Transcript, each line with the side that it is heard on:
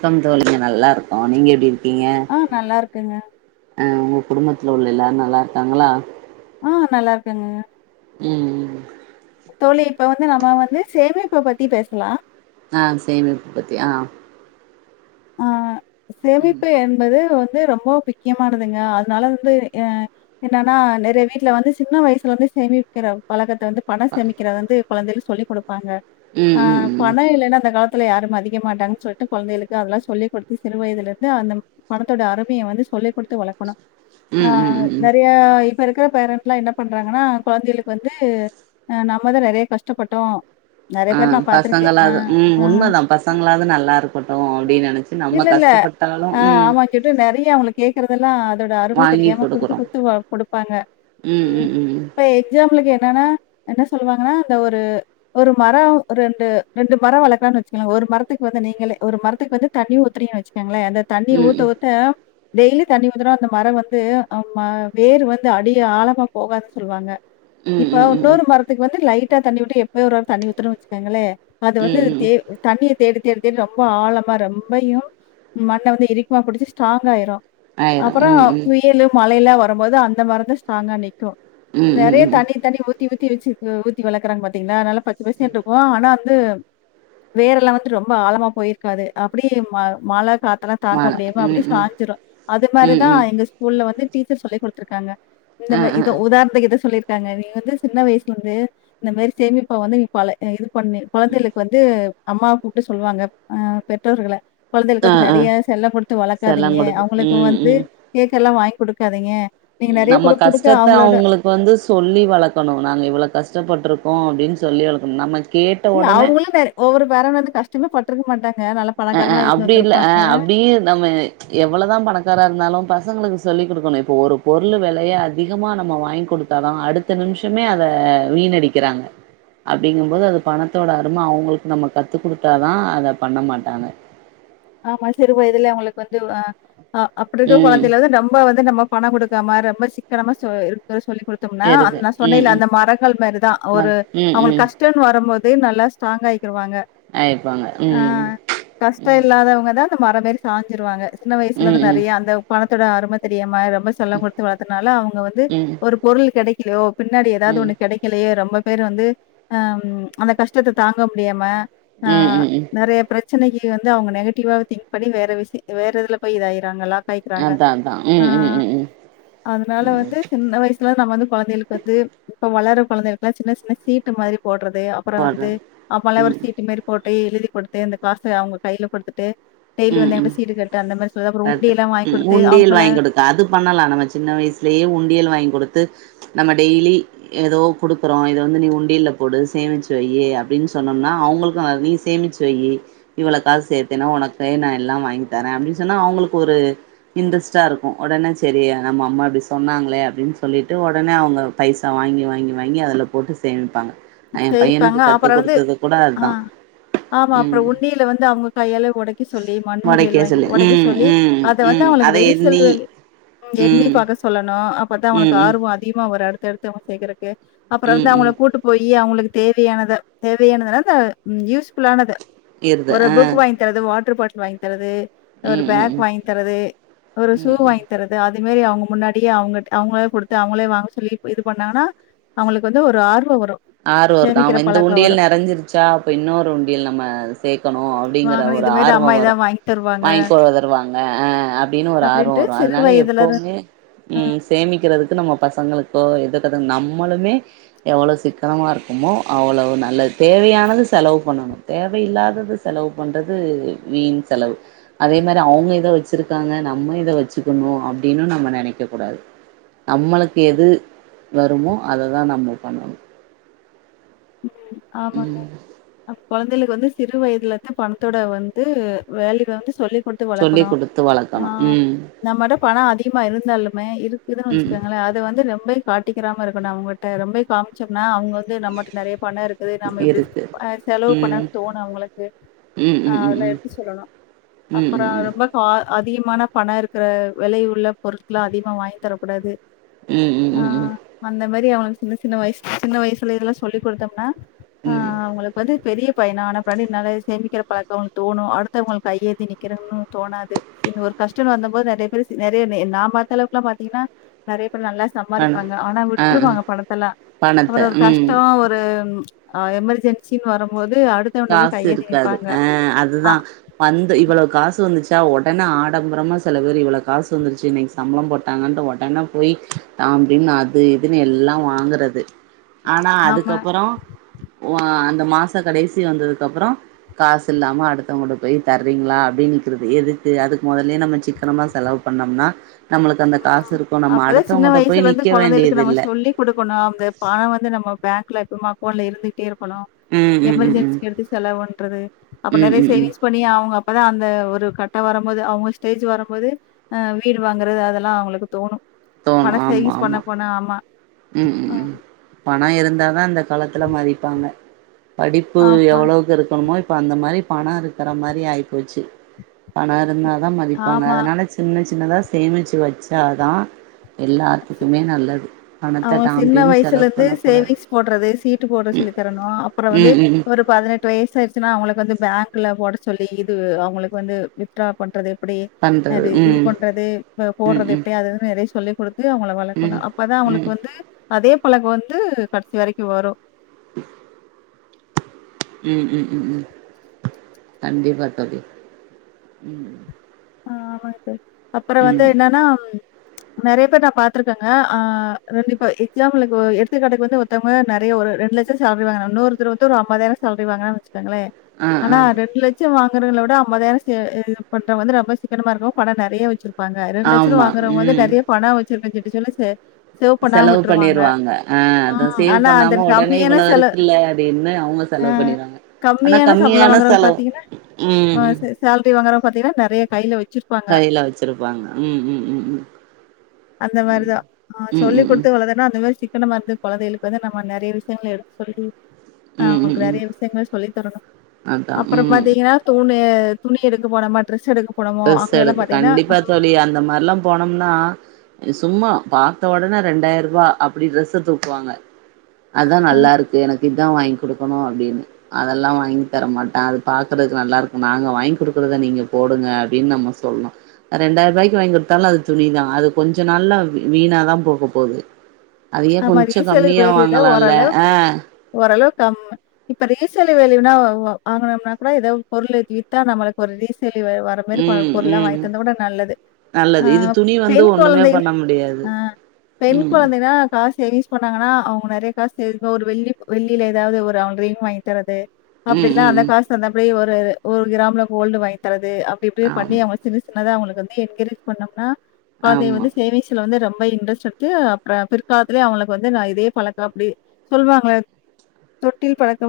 right: Come தோழி நல்லா இருக்கோ நீங்க எப்டி இரு க்கிங்க
left: ஆ நல்லா இருக்குங்க.
right: அ உங்க குடும்பத் துல உள்ள எல்லாரு நல்லா இருக்காங்களா
left: ஆ நல்லா இருக்காங்கங்க
right: உம்
left: தோழி இப்ப வந்து நம்ம வந்து சேமிப்ப பத்தி பேசலா
right: ஆ சேமிப்புபத்தி ஆ
left: ஆ
right: ம்
left: சேமிப்பு என்பது வந் து ரொம்ப முக்கியமானதுங்க அதனால வந்து எ என்னன்னா நெறைய வீட்ல வந்து சின்ன வயசுலெந்து சேமிக்கிற பழக்கத் த வந்து பண சேமிக்கிறது வந்து குழந்தைகளு சொல்லி குடுப் பாங்க
right: ம்
left: ஆ
right: ம் ம்
left: பண இல்லைன்னா இந்த காலத் துல யாரும் மதிக்கமாட்டங்க சொல்ட்டு கொழந்தைகளுக் கு அதுல்லா சொல்லிக் குடுத்து சிறுவயதுலருந்தே அந்த பணத்தோட அருமைய வந்து சொல்லிக் குடுத்து வளக்கணும் ஆ
right: ம் ம் ம் ம்
left: நெறைய இப் ப இருக்கிற பேரன்ட்லா என்ன பண்றாங்கனா கொழந்தைகளுக்கு வந்து நம்மதா நெறைய கஷ்டப்பட்டோ
right: ஆ பசங்களாது உம் உண்மதா பசங்களாது நல்லா இருக்க
left: இல்லல்ல ஆ
right: ம்
left: ஆமா கிட்டு நெறைய அவுங்க கேக்குறதெல்லா அதோட அரும
right: வாங்கி
left: தெரியாம குடுத்து
right: குடுக்குறோ
left: குடுத்து வ குடுப்பாங்க
right: ம்
left: உம்
right: ம் ம் ம்
left: இப்ப எக்ஸாம் புள்கு என்னனா என்ன சொல்வாங்கனா இந்த ஒரு ஒரு மரோ ரெண்டு ரெண்டு மரொ வளக்கறான் வச்சுக்கங்ளெ ஒரு மரத்துக்கு வந்து நீங்களே ஒரு மரத்துக்கு வந்து தண்ணி ஊத்திரிங்க வச்சுக்க ங்ளா இந்த தண்ணி ஊத்த
right: ம்
left: ஊத்த டெய்லி தண்ணி ஊத்துனா அந்த மரம் வந்து அம்ம வேரு வந்து அடிய ஆழமா போகாதுன் சொல்வாங்க
right: ம்
left: இப்ப
right: ம் ம் ம்
left: இன்னொரு மரத்துக்கு வந்து லைட் டா தண்ணி விட்டு எப்பயோ ஒருர தண்ணி ஊத்துனொ வச்சுக்கங்களே அது
right: ம்
left: வந்து
right: ம்
left: தே தண்ணீ தேடி தேடி தேடி ரொம் ரொம்ப ஆழமா ரொம்பையும் மண்ணை வந்து இரிக்குமா பிடிச்சு ஸ்ட்ராங்க் ஆயிரும்
right: ஆயிரு
left: அப்புறம்
right: ம் ம்
left: புயல் மழையல்லாம் வரு வரும் போ அந்த மருந்து ஸ்ட்ராங்கா நிற்கும்
right: ம் ம்
left: நிறைய
right: ம்
left: தனி தனி ஊத்தி ஊத்தி வச்சுகு ஊத்தி வளர்குறா பாத்தீங்களா நல்லா பச்ச பசே இருக்கு ஆனா அந் து வேறெல்லாம் வந்து ரொம்ப ஆழமா போயிருக்காது அப்படி ம மழ காத் அதெல்லா தாங்க
right: மால
left: முடியுமா அப்படி
right: ம் ம்
left: சஞ்சிடும் அது மாரி
right: ம்
left: தான்
right: ம்
left: எங்க ஸ்கூல்ல வந்து டீச்சர்ஸ் சொல்லி கொடு இருக்காங்க இந்த
right: ஆ
left: மாரி
right: ஆ
left: இதோ உதாரணத்துக்கு இத சொல்லி இருக்காங்க நீங்க வந்து சின்ன வயசுல இருந்து இந்த மாரி சேமிப்பா வந்து நீ பழ அ இது பண்ணு குழந்தைகளுக்கு வந்து அம்மவ கூட்டு சொல்லுவாங்க ஆஹ் பெற்றோர்கள
right: ஆ
left: குழந்தைகளுக்கு
right: ஆ
left: நெறைய செல்ல கொடுத்து வளர்க்காதீங்க
right: செல்லங் குடுத்து
left: அவங்களுக்கு
right: ம்
left: வந்து கேக்க எல்லா வாங் கொடுக்காதீங்க
right: உம் நம்ம கஷ்டத்த அவங்களுக்கு வந்து சொல்லி வளர்க்கணும் நாங்க இவ்வளவு கஷ் கஷ்டப்பட்டும் அப்படின்னு சொல்லி வளக்கும் நம்ம கேட்ட
left: இல்ல
right: ஒடனே
left: அவங்களும் வேற ஒவ்வொரு பேர வந்து கஷ்டமே ப ற்றுக்க மாட்டாங்க நல்ல
right: அஹ்
left: பணக்காரங்களா
right: அஹ்
left: இருந்து
right: அப்படி இல்
left: வந்திருப்பாங்க.
right: அஹ் அப்படியே நம்ம எவ்வளவுதான் பணக்காரா இருந்தாலும் பசங்களுக்கு சொல்லிக் கொடுக்கணும் இப்போ ஒரு பொருள் விலையை அதிகமா நம்ம வாங்கி கொடுத்தாதான் அடுத்த நிமிஷமே அதை வீணடிக்கிறாங்க அப்படிங்கும்போது அது பணத்தோட அரும அவங்களுக்கு நம்ம கத்து கொடுத்தா அத பண்ண மாட் தான
left: ஆமா சிறுவயத இதுலயே அவங்களுக்கு வந்து ஆஹ் ஆஹ் அப்படி இரு
right: ம்
left: குழந்தை வந்து ரொம்ப வந் த்த நம்ம பணம் கொடுக்காம ரொம்ப சிக்கனமா சொ இருக்க சொல் கொடுத்தம்னா அந்
right: எதுக்கு
left: நா
right: ம்
left: சொன்னேல
right: ம்
left: அந்த மரங்கள் மாரிதான்
right: வா
left: ஒரு
right: ம்
left: அவங்களுக்கு கஷ்டம்ன்னனு வரும்போ து நல்ல ஸ்ட்ராங்க ஆய
right: ஆயப்பாங்க உம் உம்
left: அவங்க தான் அந்த மரமாரி சஞ்சருவாங்க சின்ன
right: ம்
left: வயசுலந்து
right: ம்
left: நெறைய அந்த ட ஆர்ம தெரியாம ரொம்ப செல்லம் கொடுத்து வளர்த்தனால அவங்க வந்து
right: ம்
left: ஒரு பொருள் கிட லோ பின்னாடி ஏதாவது
right: ம்
left: ஒண்ணு கடைக்கலையே ரொம்ப பேர் வந்து அஹம் அந்த கஷ்டத்தை தாங்க முடியாம
right: ம்
left: ஆஹ்
right: ம் ம்
left: நிறைய பிரச் ன்ன அவங்க நெகட்டிவா திங்க் பன்னி வேறலய இதுல போய்இதா ஆயிரங்களா
right: அதா அதா ம் ம்
left: ஆஹ்
right: ம் ம்
left: அதனால வந்து சின்ன வயசுல நம்ம வந்து குழந்தைகளுக்கு வந்து இப்ப வளர குழந்தை களுக்கெல்லாம் சின்ன சின்ன சீட்டு மாதிரி போட்றது அப்புறம் வந்து
right: போட்றது
left: அப்பல்லாம் ஒரு சீட்டு மாரி போட் எழுதி கொடுத்த இந்த காசை அவங்களுக் கையில கொடுத்துட்டு
right: உம் உம் கர
left: உண்டியல்லாம் வாங்கி
right: உம்
left: குடுத்து
right: உண்டியல்
left: அவங்கள
right: வாங்கி கொடுக்க அது பண்ணலாம் நம்ம சின்ன வயசுலேயே உண்டியல் வாங்கி கொடுத்து நம்ம டெய்லி ஏதோ கொடுக்கறோம் இத வ நீ உண்டியல போடு சேமிச்சு வை அப்படின்னு சொன்னோம்னா அவங்களுக்கு நீ சேமிச்ச வை இவ்வள காச சேர்த்தேன்னா உனக்கு நான் எல்லாம் வாங்கி தரேன் அப்படின்னு சொன்னா அவங்களுக்கு ஒரு இன்ட்ரெஸ்ட்டாக இருக்கும் உடனே சரி நம்ம அம்மா அப்படி சொன்னாங்களே அப்படின்னு சொல்லிவிட்டு உடனே அவங்க பைசா வாங்கி வாங்கி வாங்கி அதில் போட்டு சேமிப்பாங்க எ பையனுக்கு
left: செய்ப்பாங்க
right: கத்து
left: அப்புறம் வந்து
right: குடுத்தது கூட அதா
left: ஆஹ் ஆமா அப்புறம்
right: ம்
left: உண்டியல் வந்து அவங்க கையால உடைக்கி சொல்லி மண் உண்டயல்
right: மொளைக்க
left: வாங்கி
right: சொல்லி
left: ஒடைக்க
right: ம்
left: சொல்லி
right: ம்
left: அத வந்து
right: ம்
left: அவளுக்கு
right: அத
left: ரெய்யிசல்
right: எண்ணி
left: எண்ணி
right: ம்
left: பார்க சொல்லணும் ஆ பார்த்தா
right: ம் ம்
left: உனக்குஆர்வம் அதிகமா வராரு [unintelligible] அப்புற வந்து
right: ம்
left: அவங்கள
right: ம்
left: கூட்டுப் போய்ட்டு ஏ அவங்களுக்கு தேவையானத தேவையானதுன யூஸ் புல்லானது
right: இருது
left: ஒரு
right: ஆ
left: புக் வாங்கி தரது வா எத்தனபாட்ல வாங்கி தரது ஒரு
right: ம் ம்
left: பேக்
right: ம்
left: வாங்கி தரது ஒரு ஷூ
right: ம் ம்
left: வாங்கி தரது அது இது மாரி அவங்க முன்னாடியே அவங்க அவங்களே குடுத்து அவங்களே வாங்க சொல்லி இது பண்ணாங்கன்னா அவங்களுக்கு வந்து ஒரு ஆர்வம் வரும்
right: ஆர்வம் வருது அவன் இந்த உண்டியல் நிறைஞ்சிருச்சா அப்பே இன்னொரு உண்டியல் நம்ம சேர்க்கணும் அப்டிங்கற
left: வாங்கணு
right: ஒரு
left: இது மாரி அம்மா
right: ஆர்வம் வரும்
left: எதாவது வாங்கி தருவாங்க
right: வாங்கிக்க தருவாங்க அ அப்டின்னு ஒரு ஆர்வம்
left: அப்டின்ட்டு
right: வரும்
left: சிறு
right: அதனால
left: வயதுல இரு
right: எப்வுமே ம் சேமிக்கிறதுக்கு நம்ம பசங்களுக்கு கோ இதுக்குங்க நம்மளுமே எவ்வளோ சிக் சத்தமா இருக்குமோ அவ்வளவு நல்லது தேவையானது செலவு பண்ணணும் தேவையில்லாதத செலவு பண்றது வீண் செலவு அதே மாரி அவங்க இத வச்சிருக்காங்க நம்ம இத வச்சுக்கணும் அப்டின்னுனு நம்ம நெனைக்க கூடாது நம்மளுக்கு எது வருமோ அததான் நம்ம பண்ணணும்
left: ஆமாங்க அ கெழந்தைகளுக்கு வந்து சிறு வயதுலதான் பணத்தோட வந்து வேல்யு வந்து சொல்லி கொடுத்து
right: சொல்லி்
left: வளக்கனு
right: குடுத்து
left: ஆ
right: வளக்கணு ம்
left: நம்மிட பணம் அதிக மா இருந்தாலுமே இரு இதுன்னா
right: ம்
left: வச்சிக்கோங்களே அது வந்து காட்டிக்கிராம இருக்கணும் அவங்ககிட்ட ரொம்ப காமிச்சனா அவங்க நம்மிட்ட நெறைய பணம் இருக்கு நம்ம இப்படி
right: இருக்கு
left: செலவு
right: ம்
left: பண்ணனு தோணும் அவங்களுக்கு
right: ம்
left: ஆஹ
right: ம் ம்
left: அதெல்லாம்
right: ம்
left: எடுத்து சொல்லணும்
right: ம் ம் ம்
left: அப்புறம்
right: ம்
left: ரொம்ப கா அதிகமான பணம் இருக்கிற விலை உள்ள பொருட்கலாம் அதிகமா வாங்கி தரக்கூடாது
right: ம் ம்
left: ஆஹ் வந்த அதுமாதிரி அவனுக்கு சின்ன சின்ன வயசு சின்ன வயசுல இதெல்லாம் சொல்லி கொடுத்தோம்னா
right: ம் ம்
left: ஆஹ் அவங்களுக்கு வந்துத் பெரிய பையனா பனி நிறைய சேமிக்கிற பழக்கம் தோணும் அடுத்தவங்கள கைய ஏந்தி நிற்கிறும்ன்னு தோணாது இந்த ஒரு கஷ்டம்னு வந்த போது நிறைய பேர் நிறைய நான் பார்த்த அளவுக்குலாம் பாத்தீங்கன்னா நிறைய நல்லா
right: பண
left: சப்பாரிப்பாங்க ஆனா
right: ஆ ஆ
left: விட்டுறுவாங்க பணத்தெலாம் அப்புறம்
right: பணத்த
left: ஒரு
right: ம்
left: கஷ்டம் ஒரு ஆஹ எமர் ஜென் சின்னு வரும்போது அடுத்தவன்ட்ட போய்
right: காசு
left: கையேந்தி
right: இருக்காது
left: நிப்பாங்க.
right: அஹ்
left: அ
right: அதுதான் வந்து இவ்வளவோ காசு வந்துச்சு ஒடனே ஆடம்பரமா செலபேர்ரு இவ்வளவு காசு வந்துருச்சு இன்னைக்கு சம்பளம் போட்டாங்கட்டு உடனே போய் தாம் திம் அது இதுன்னு எல்லா வாங்கறது
left: ம்
right: ஆனா
left: ஆமா.
right: அதுக்கப்புறம் ஒ அந்த மாச கடைசி புத்தி வந்ததுக்கு அப்பறம் காசு இல்லாம அடுத்தவங்கிட்ட போய் தர்றீங்களா அப்படின்னு நிக்கிறது எதுக்கு அதுக்கு முதலயே நம்ம சிக்கனமா செலவு பண்ணோம்னா நம்மளுக்கு அந்த காசு இருக்கு நம்ம
left: அப்ப தா சின்ன
right: அடுத்தவங்கள்ட
left: வயசுல
right: போய்
left: இருந்து
right: நிக்க
left: குழந்தைகளுக்கு
right: வேண்டியது
left: நம்ம
right: இல்ல
left: சொல்லி கொடுக்கணு அந்த பண வந்து நம்ம பேங்க்ல எப்பமொ அக்கவுண்ட்ல இருந்துட்டே இருக் இப்பலா
right: ம் ம் ம் ம்
left: எமெர்ஜென்சிக்கு எடுத்து செலவுண்றது அப்ப
right: ம்
left: நறைய
right: ம் ம்
left: சேவிங்ஸ் பண்ணி அவுங்க அப் அப்பதா அந்த ஒரு கட்ட வர போது அவுங்க ஸ்டேஜ் வரும்போது வீடு வாங்கறது அதெல்லா லா அவுங்களுக்கு தோணும் பண சைஸ் பண்ண பண்ண ஆமா
right: உம் உம் பண இருந்தாதா இந்த காலத்துல மதிப்பாங்க படிப்பு
left: ஆமா
right: எவ்வளவுக்கு இருக்கணுமோ இப்ப அந்த மாரி பண இருக்கற மாரி ஆயி போச்சு பண இருந்தாதா மதிப்பாங்க
left: ஆமா
right: அதனால சின்ன சின்னதா சேமிச்சு வச்சாதா எல்லாத்துக்குமே நல்லது பணத்த
left: அவன்
right: டாம்
left: சின்ன
right: டீம்னு
left: வயசுல
right: செலவு
left: இருந்து
right: பண்ணக்கூடாது
left: சேவிங்ஸ் போடுறது சீட்டு போடுற சொல்லி தரணு அப்புற வந்து
right: ம் ம் ம்
left: ஒரு பதினெட்டு வயசா த்தினா அவுங்களுக்கு வந்து பேங்க்ல போட சொல்லி இதுவு அவுங்களுக்கு வந்து வித்ரா பண்றது அப்பிடி அ
right: பண்றது
left: இது
right: ம்
left: பண்றது
right: ம் ம்
left: போடுறது
right: ம் ம்
left: எப்படிய அது எரைஸ் சொல்லி கொடுத் து அவுங்கள வளர்க்கணும் அப்பதா அவுங்களுக் வந்து அதே பழக்க வந்து கடைசி வரைக்கும் வரும்
right: ஹ [inaudible] உம் உம் உம் உம் கண்டிப்பா தோழி உம்
left: ஆஹ் ஆமா ச அப்பற வந்து என்னன்னா நறைய பேர் நா பாத்துருக்கேங்க ஆஹ் ரெண்ட இப்ப எக்ஸாம் எடுத்துக்காட்டுக்கு வந்து ஒருத்தவங்க நறைய ஒரு ரெண்டு லட்சம் சேல்ரி வாங்குராங்க இன்னூருத்தர் வந்து ஒரு ஐம்பதாயிர சேல்ரி வாங்கினேுச்சே இருங்களே
right: ஆ ஆ
left: ஆனா ரெண்டு லட்சம் வாங்க விட அம்பாதயிரம் சே வந்து ரொம்ப சிக்கனமா இருக்கு பண நறைய வச்சிருக் பாங்க இரண்டு லட்சரூபா
right: ஆமா
left: வாங்கறங்கோ
right: ம்
left: நறைய பண வச்சிருக் சொல்லுங்க சார்
right: செலவு பண்ணிருவாங்க ஆஹ்
left: ஆ.
right: அத சேவ்
left: ஆனா அந்த
right: பண்ணாம உடனே
left: கம்மியான
right: இவ்ளோ
left: செல
right: இருக்குல்ல அப்பிடின்னு அவுங்க
left: அ
right: செலவு பண்ணிருவாங்க ஆனா
left: சம்பளம்
right: கம்மியான
left: வாங்குறவங்க
right: செலவு உம்
left: பாத்தீங்கின்னா நறைய கைல வா
right: கையில வச்சிருப்பாங்க உம் உம் உம் உம்
left: அந்த மாரி
right: உம் உம் உம் உம்
left: இப்ப நம்ப இருந்து குழந்தைகளுக்கு வந்து நம்ப நறைய விஷயங்கங்களை எடுத்து சொல்லி ஆஹ்
right: ம் ம்
left: அவங்களுக்கு
right: ம்
left: நறைய விஷயங்கள் சொல்லித்தரணு
right: அதா
left: அப்பற
right: ம்
left: பாத்தீங்கனா தூணு துணி எடுக்க போனா மா ரெஸ் எடுக்க போனோமோ,
right: டிரஸ்
left: அங்கெல்லாம்
right: எடுக்கு
left: பார்த்தீங்கன்னா,
right: கண்டிப்பா தோலி அந்த மாரில்லாம் போனோம்னா சும்மா பாத்த உடனே ரெண்டாயிரம் ரூபா அப்டி டிரஸ் தூக்குவாங்க அதான் நல்ல இருக்கு எனக்கு அதான் வாங்கி கொடுக்கணும் அப்டின்னு அதெல்லாம் வாங்கி தர மாட்டேன் அது பாக்கறதுக்கு நல்லா இருக்கும் நாங்க வாங்கி கொடுக்கறத நீங்க போடுங்க அப்டின்னு நம்ம சொல்லணும் ரெண்டாயிரம் ரூபாய்க்கு வாங்கி கொடுத்தாலும் அது துணிதான் அது கொஞ்ச நாள் வீணாதான் போக போகுது அதயே
left: நம்ம
right: கொஞ்சம்
left: ரீசேல்
right: கம்மியா
left: வேல்யூல
right: வாங்கலாம்ல
left: ஓரளவுக்கு
right: ஆஹ்
left: ஓரளவு இப்ப ரீசேல் வேல்யூனா வாங்கனோம்னா கூட ஏதாவ பொருள் வித்தா நம்மளுக்கு ஒரு ரீசே தா வர மாரி
right: ம்
left: பொறுளெல்லாம் வாங்கி
right: ம்
left: தந்த கூட நல்லது
right: நல்லது இது
left: ஆஹ்
right: துணி வந்து
left: பெண்
right: ஒண்ணுமே
left: குழந்தை
right: பண்ண முடியாது
left: ஹா பெண்
right: ம்
left: குழந்தைனா சேவிங்ஸ் பண்ணாங்கன்னா அவுங்க நறைய காசு ஒரு வெள்ளி வெள்ளில ஏதாவது ஒரு அவங்க ரிங் வாங்கி தரது
right: ம்
left: அப்டில்லாம்
right: ம்
left: அந்த
right: ம்
left: காசு அந்தபடியே ஒரு ஒரு கிராமல கோல்டு வாங்கி தர து அப்டி அப்டி பண்ணி
right: ஆமா
left: அவுங்க சின்ன சி பண்ணாதா அவுங்களுக்கு வந்து என்கரேஜ் பண்ணோம்னா குழந்தையை
right: ஆமா
left: வந்து சேவிங்ஸ்ல வந்து ரொம் போ இண்ட்ரஸ் எடுத்து அப்பற காலத்திலயே அவுங்களுக்கு வந்து நான் இதே பழக்கம் அப்டி சொல்லுவாங்களே தொட்டில் பலக்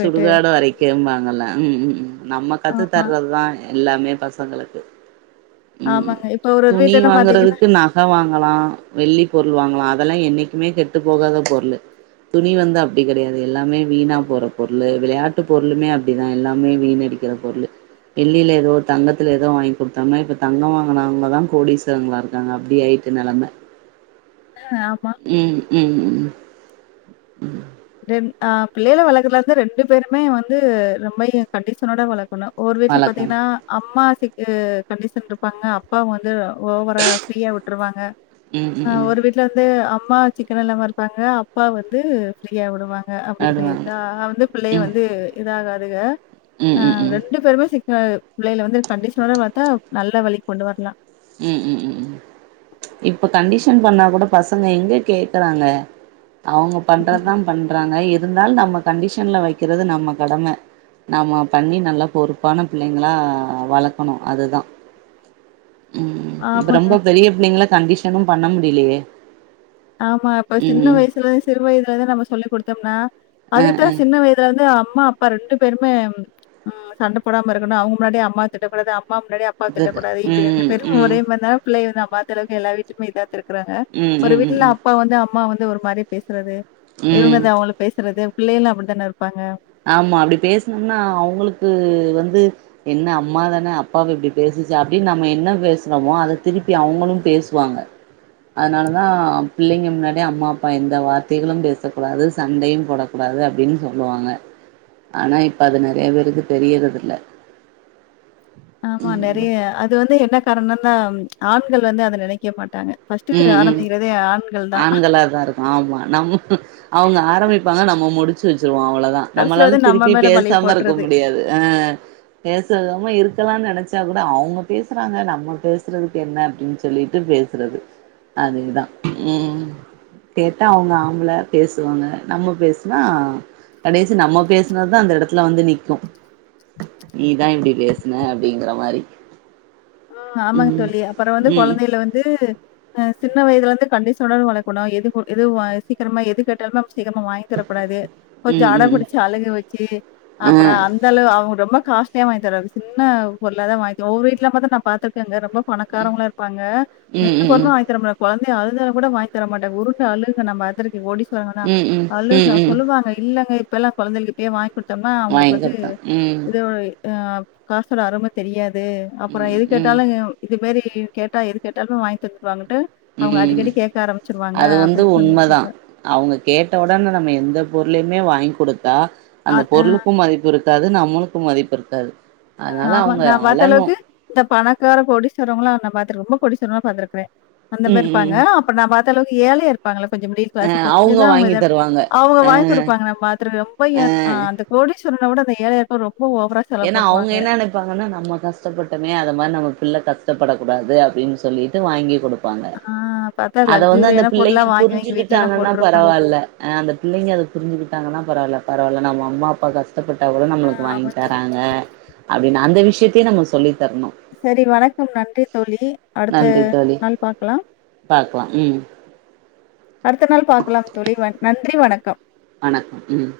right: சுடுகாடு வரைக்கும்பாங்கல்ல உம் உம் நம்ம
left: ஆமா,
right: கத்துத்தறதுதா எல்லாமே பசங்களுக்கு உம்
left: ஆமாங்க. இப்ப ஒரு ஒரு
right: துணி
left: வீட்லலாம் பார்த்தீங்கன்னா
right: வாங்கறதுக்கு நகை வாங்கலாம் வெள்ளி பொருள் வாங்கலாம் அத எல்லாமே என்னிக்குமே கெட்டு போகாத பொருள் துணி வந்து அப்டி கிடையாது எல்லாமே வீணா போற பொருளு விளையாட்டு பொருளுமே அப்டிதா எல்லாமே வீணடிக்கிற பொருளு வெள்ளியில ஏதோ தங்கத்துல ஏதோ வாங்கி கொடுத்தோம்னா இப்ப தங்கோ வாங்கனவங்கதா கோடீஸ்வரங்களா இருக்காங்க அப்டி ஆயிட்டு நெலம
left: ஆமா.
right: உம் உம் உம் உம்
left: ம் ஆ பிள்ளைகள வளக்கறதுல வந்து ரெண்டு பேருமே வந்து ரொம்பயு கண்டிஷனோட வளக்கணு ஒவ்வொரு வீட்ல
right: வழக்கம்
left: பாத்தீங்கன்னா அம்மா [unintelligible] கண்டிஷன் இருப்பாங்க அப்பா வந்து ஓவரா ஃப்ரீயா விட்ருவாங்க
right: ம் ம்
left: ஆ
right: ம்
left: ஒரு வீட்ல வந்து அம் மா [unintelligible] இல்லாம இருப்பாங்க அப்பா வந்து ஃப்ரீயா விடுவாங்க அ அப்டின்னு
right: நடுவாங்க
left: இதா வந்து பிள்ளைக
right: ம்
left: வந்து இதாகா துக
right: ம்
left: ஆ
right: ம் ம்
left: ரெண்டு பேருமே சிக் கா பிள்ளைகள வந்து கண்டிஷனோட வளத்தா நல்ல வழிக்கு கொண்டு வரலா
right: உம் உம் உம் உம் இப்ப கண்டிஷ ன் பண்ணா கூட பசங்க எங்க கேக்குறாங்க அவங்க பண்றதுதா
left: கண்டிப்பா.
right: பண்றாங்க இ ருந்தாலு நம்ம கண்டிஷன்ல வைக்கிறது நம்ம கடம நாம பண்ணி நல்லா பொறுப்பான பிள்ளைங்களா வளக்கணு அதுதா உம்
left: ஆமாங்க.
right: இப்ப ரொம்ப பெரிய பிள்ளைங்கள கண்டிஷனும் பண்ண முடியலையே
left: ஆமா இப்ப சின்ன
right: ம்
left: வயசுலருந்து சிறு வயதுல இருந்து நம்ம சொல்லி குடுத்தம்னா
right: அ
left: அதுக்குதா
right: அ
left: சின்ன வயதுல இருந்து அ ம்மா அப்பா ரெண்டு பேருமே ம் சண்ட போடாம இருக்கணு அவங்க முன்னாடியே அம்மாவ திட்டக்கூடாது அ ம்மா முன்னாடி அப்பாவ திட்டக்
right: குட்
left: கூடாது இப்டி ரெண்டு
right: ம்
left: பேரு
right: ம்
left: ஒரே மாரி இருந்தா பிள்ளைக ந பாக்கறவங்க எல்லா வீட்டுக்குமே இதா இருக்கறாங்க
right: ம் ம்
left: ஒரு
right: ம்
left: வீட் ல
right: ம்
left: அப்பா வந்து அம் மாவ வந்து ஒரு மாரி பேசுறது இவங்க
right: ம்
left: வந்து அவுங்கள பேசுறது பிள்ளைகளு அப்டிதான இருப்பாங்க
right: ஆமா அப்டி பேசனம்னா அவங்களுக்கு வந்து என்ன அம்மாதான அப்பாவ இப்டி பேசுச்சு அப்டின்னு நம்ம என்ன பேசுறோமோ அத திருப்பி அவங்களு பேசுவாங்க அதனாலதா ஆ பிள்ளைங்க முன்னாடி அம்மா அப்பா எந்த வார்த்தைகளும் பேசக் கூடாது சண்டையு போடக் கூடாது அப்டின்னு சொல்லுவாங்க ஆனா இப்ப அது நெறைய பேருக்கு தெரியறது இல்ல
left: ஆமா
right: ம்
left: நெறைய அது வந்து என்ன காரணன்னா ம்ச் ஆண்கள் வந்து அத நெனைக்க மாட்டாங்க. ஃபர்ஸ்ட்டு
right: உம் உம்
left: ஆரம்பிக்கிறதே ஆண்கள் தான்.
right: ஆண்களாதா இருக்கு. ஆமா நம் ஹஹேம் அவங்க ஆரம்பிப்பாங்க நம்ம முடுச்சு. ச்சுருவோ அவ்வளோதா
left: கடைசில வந்து
right: நம்மளாலும்
left: நம்ம
right: திருப்பி
left: மேல பழிய
right: பேசாம இருக்க
left: போட்டுறது.
right: முடியாது ஆஹ பேசாம இருக்கலாம்னு நெனச். ச்சா கூட அவங்க பேசுறாங்க நம்ம பேசுறதுக்கு என்ன அப்படின்னு சொல்லிட்டு பேசுறது. அதுதான உம் கேட்டா அவங்க ஆம்பள பேசுவாங்க நம்ம பேசனா கடைசி நம்ம பேசனதுதா அந்த இடத்துல வந்து நிக்கு. நீதா இப்படி பேசன அப்படிங்கிற மாரி.
left: ஆஹ ஆமாங்க
right: ம்
left: தோழி அப்புறோ வந்து
right: ம்
left: குழந்தையில வந்து. ஹ சின்ன வயதுல வந்து கண்டிசன்னோட வளர்க்கணு எது எது சீக்கிரமா எது கேட்டாலும் நம். சிக்கிரமா வாங்கி தரக்கூடாது. கொஞ்சோ
right: ம்
left: அட
right: ம் ம்
left: பிடிச்சு அழுகு வச்சு
right: ஆ
left: அப்புறோ அந்த அளவு அவங்க ரொம்ப. காஸ்லியா வாங்கித்தராது சின்ன பொருளாதா வாங்கித்தரனு ஒவ்வொரு வீட்ல பாத்தா நம். பாத்துருக்கங்க ரொம்ப. பணக்காரங்களா இருப்பாங்க
right: ம்
left: எந்த
right: ம்
left: பொருழுமே
right: ம்
left: வாங்கி தரமாட்டாங்க குழந். அப்டியே அழுதா கூட வாங்கி தரமாட்டாங்க உருண்டு அழுகு நம்ம அதற்கு ஓடி. சொல்லுங்கன்னா
right: ம் ம் ம்
left: அழுங்க
right: ம்
left: சொல்லுவாங்க இல்லங்க. இப்பெல்லா குந்தைகளுக்கு இப்பயே வாங்கி குடுத். குடுத்தம்னா அவங்களுக்கு
right: வாங்கி
left: வந்து
right: குடுத்தே
left: இது. ஆஹ காசோட ஆரும தெரியாது. து
right: ம்
left: அப்புறோ இருக்.
right: ம் ம்
left: கேட்டாலும்ங்க இது மேரி. கேட்டா எது கேட்டாலும் வாங்கி தந்துருவாங்கனு.
right: உம் அது வந்து
left: அப்படின்னு
right: உண்மைதா
left: சொல்லியிருக்காங்க.
right: அவங்க கேட்ட உடனே நம்ம எந்த பொரு. லுமே வாங்கி குடுத். தா
left: அ
right: அந்த
left: அ
right: பொருளுக்கும் மதிப்பு இருக். க்காது நம்பலுக்கும் மதிப்பி இருக்காது.
left: ஆஹ
right: அதனால
left: ஆமா
right: அவங்க
left: நா பாத்த
right: அழணு
left: அளவுக்கு இந்த பணக்கார கோடிசஸ்வறங்களா இந்த மாரி ரொம்ப. கோடிஸ்வரங்கெல்லா பாத்திருக்குற. அந்த மாரி
right: ம்
left: இருப்பாங்க
right: ம்
left: அப்ப நா பாத்த அளவுக். ஏழையா இருப்பாங்கள. கொஞ்சோ மிடில்
right: அ
left: கிளாஸ் கொஞ்சோதா அவங்க
right: வாங்கி
left: இதா இருப்பாங்க
right: தருவாங்க
left: அவங்க
right: அ
left: வாங்கி குடுப்பாங்க நா பாத்துருக்குற ரொம்ப ஏழ் அந்த கோடிஸ். சொன்னா கூட அந்த ஏழையாக்கு ரொம். ம்ப ஓவரா செலவு
right: ஏன்னா
left: பண்.
right: அவங்க என்ன நினைப்பாங்கன்னா நம்ம கஷ்டப்பட்டமே அது மாரி நம்ம புள். ள கஷ்டப்படக்கூடாது அப்படின்னு சொல்லிட்டு வாங்கி் குடுப். ப்பாங்க.
left: ஆ பார்த்தா
right: அத வந்து அந்த
left: லக்ஸூரியான பொருளா
right: பிள்ளைங்க
left: வாங்கி வாங்கி வீட்லலாம்
right: புரிஞ்சுக்கிட்டாங்கன்னா
left: போட்டுருப்பாங்க.
right: பரவால்ல ஆஹ அந்த பிள்ளைங்க அத புரிஞ்சுக்கிட்டாங்கன்னா பரவால்ல. பரவால்ல நம்ம அம்மா அப்பா காசு கஷ்டப்பட்டா கூட
left: ஆ
right: நம்மளுக்கு வாங்கி
left: ஆமா தோழி.
right: வறாங்க அப்ப அந்தவிஷியத்த நம்ம சொல்லி தரணும்.
left: சரி வணக்கம் நன்றி தோழி அடுத்த
right: நன்றி தோழி.
left: நாள் பாக்கலாம்
right: பாக்கலாம். ம்.
left: அடுத்த நாள் பாக்கலாம் தோழி வ நன்றி வணக்கம்
right: வணக்கம் உம்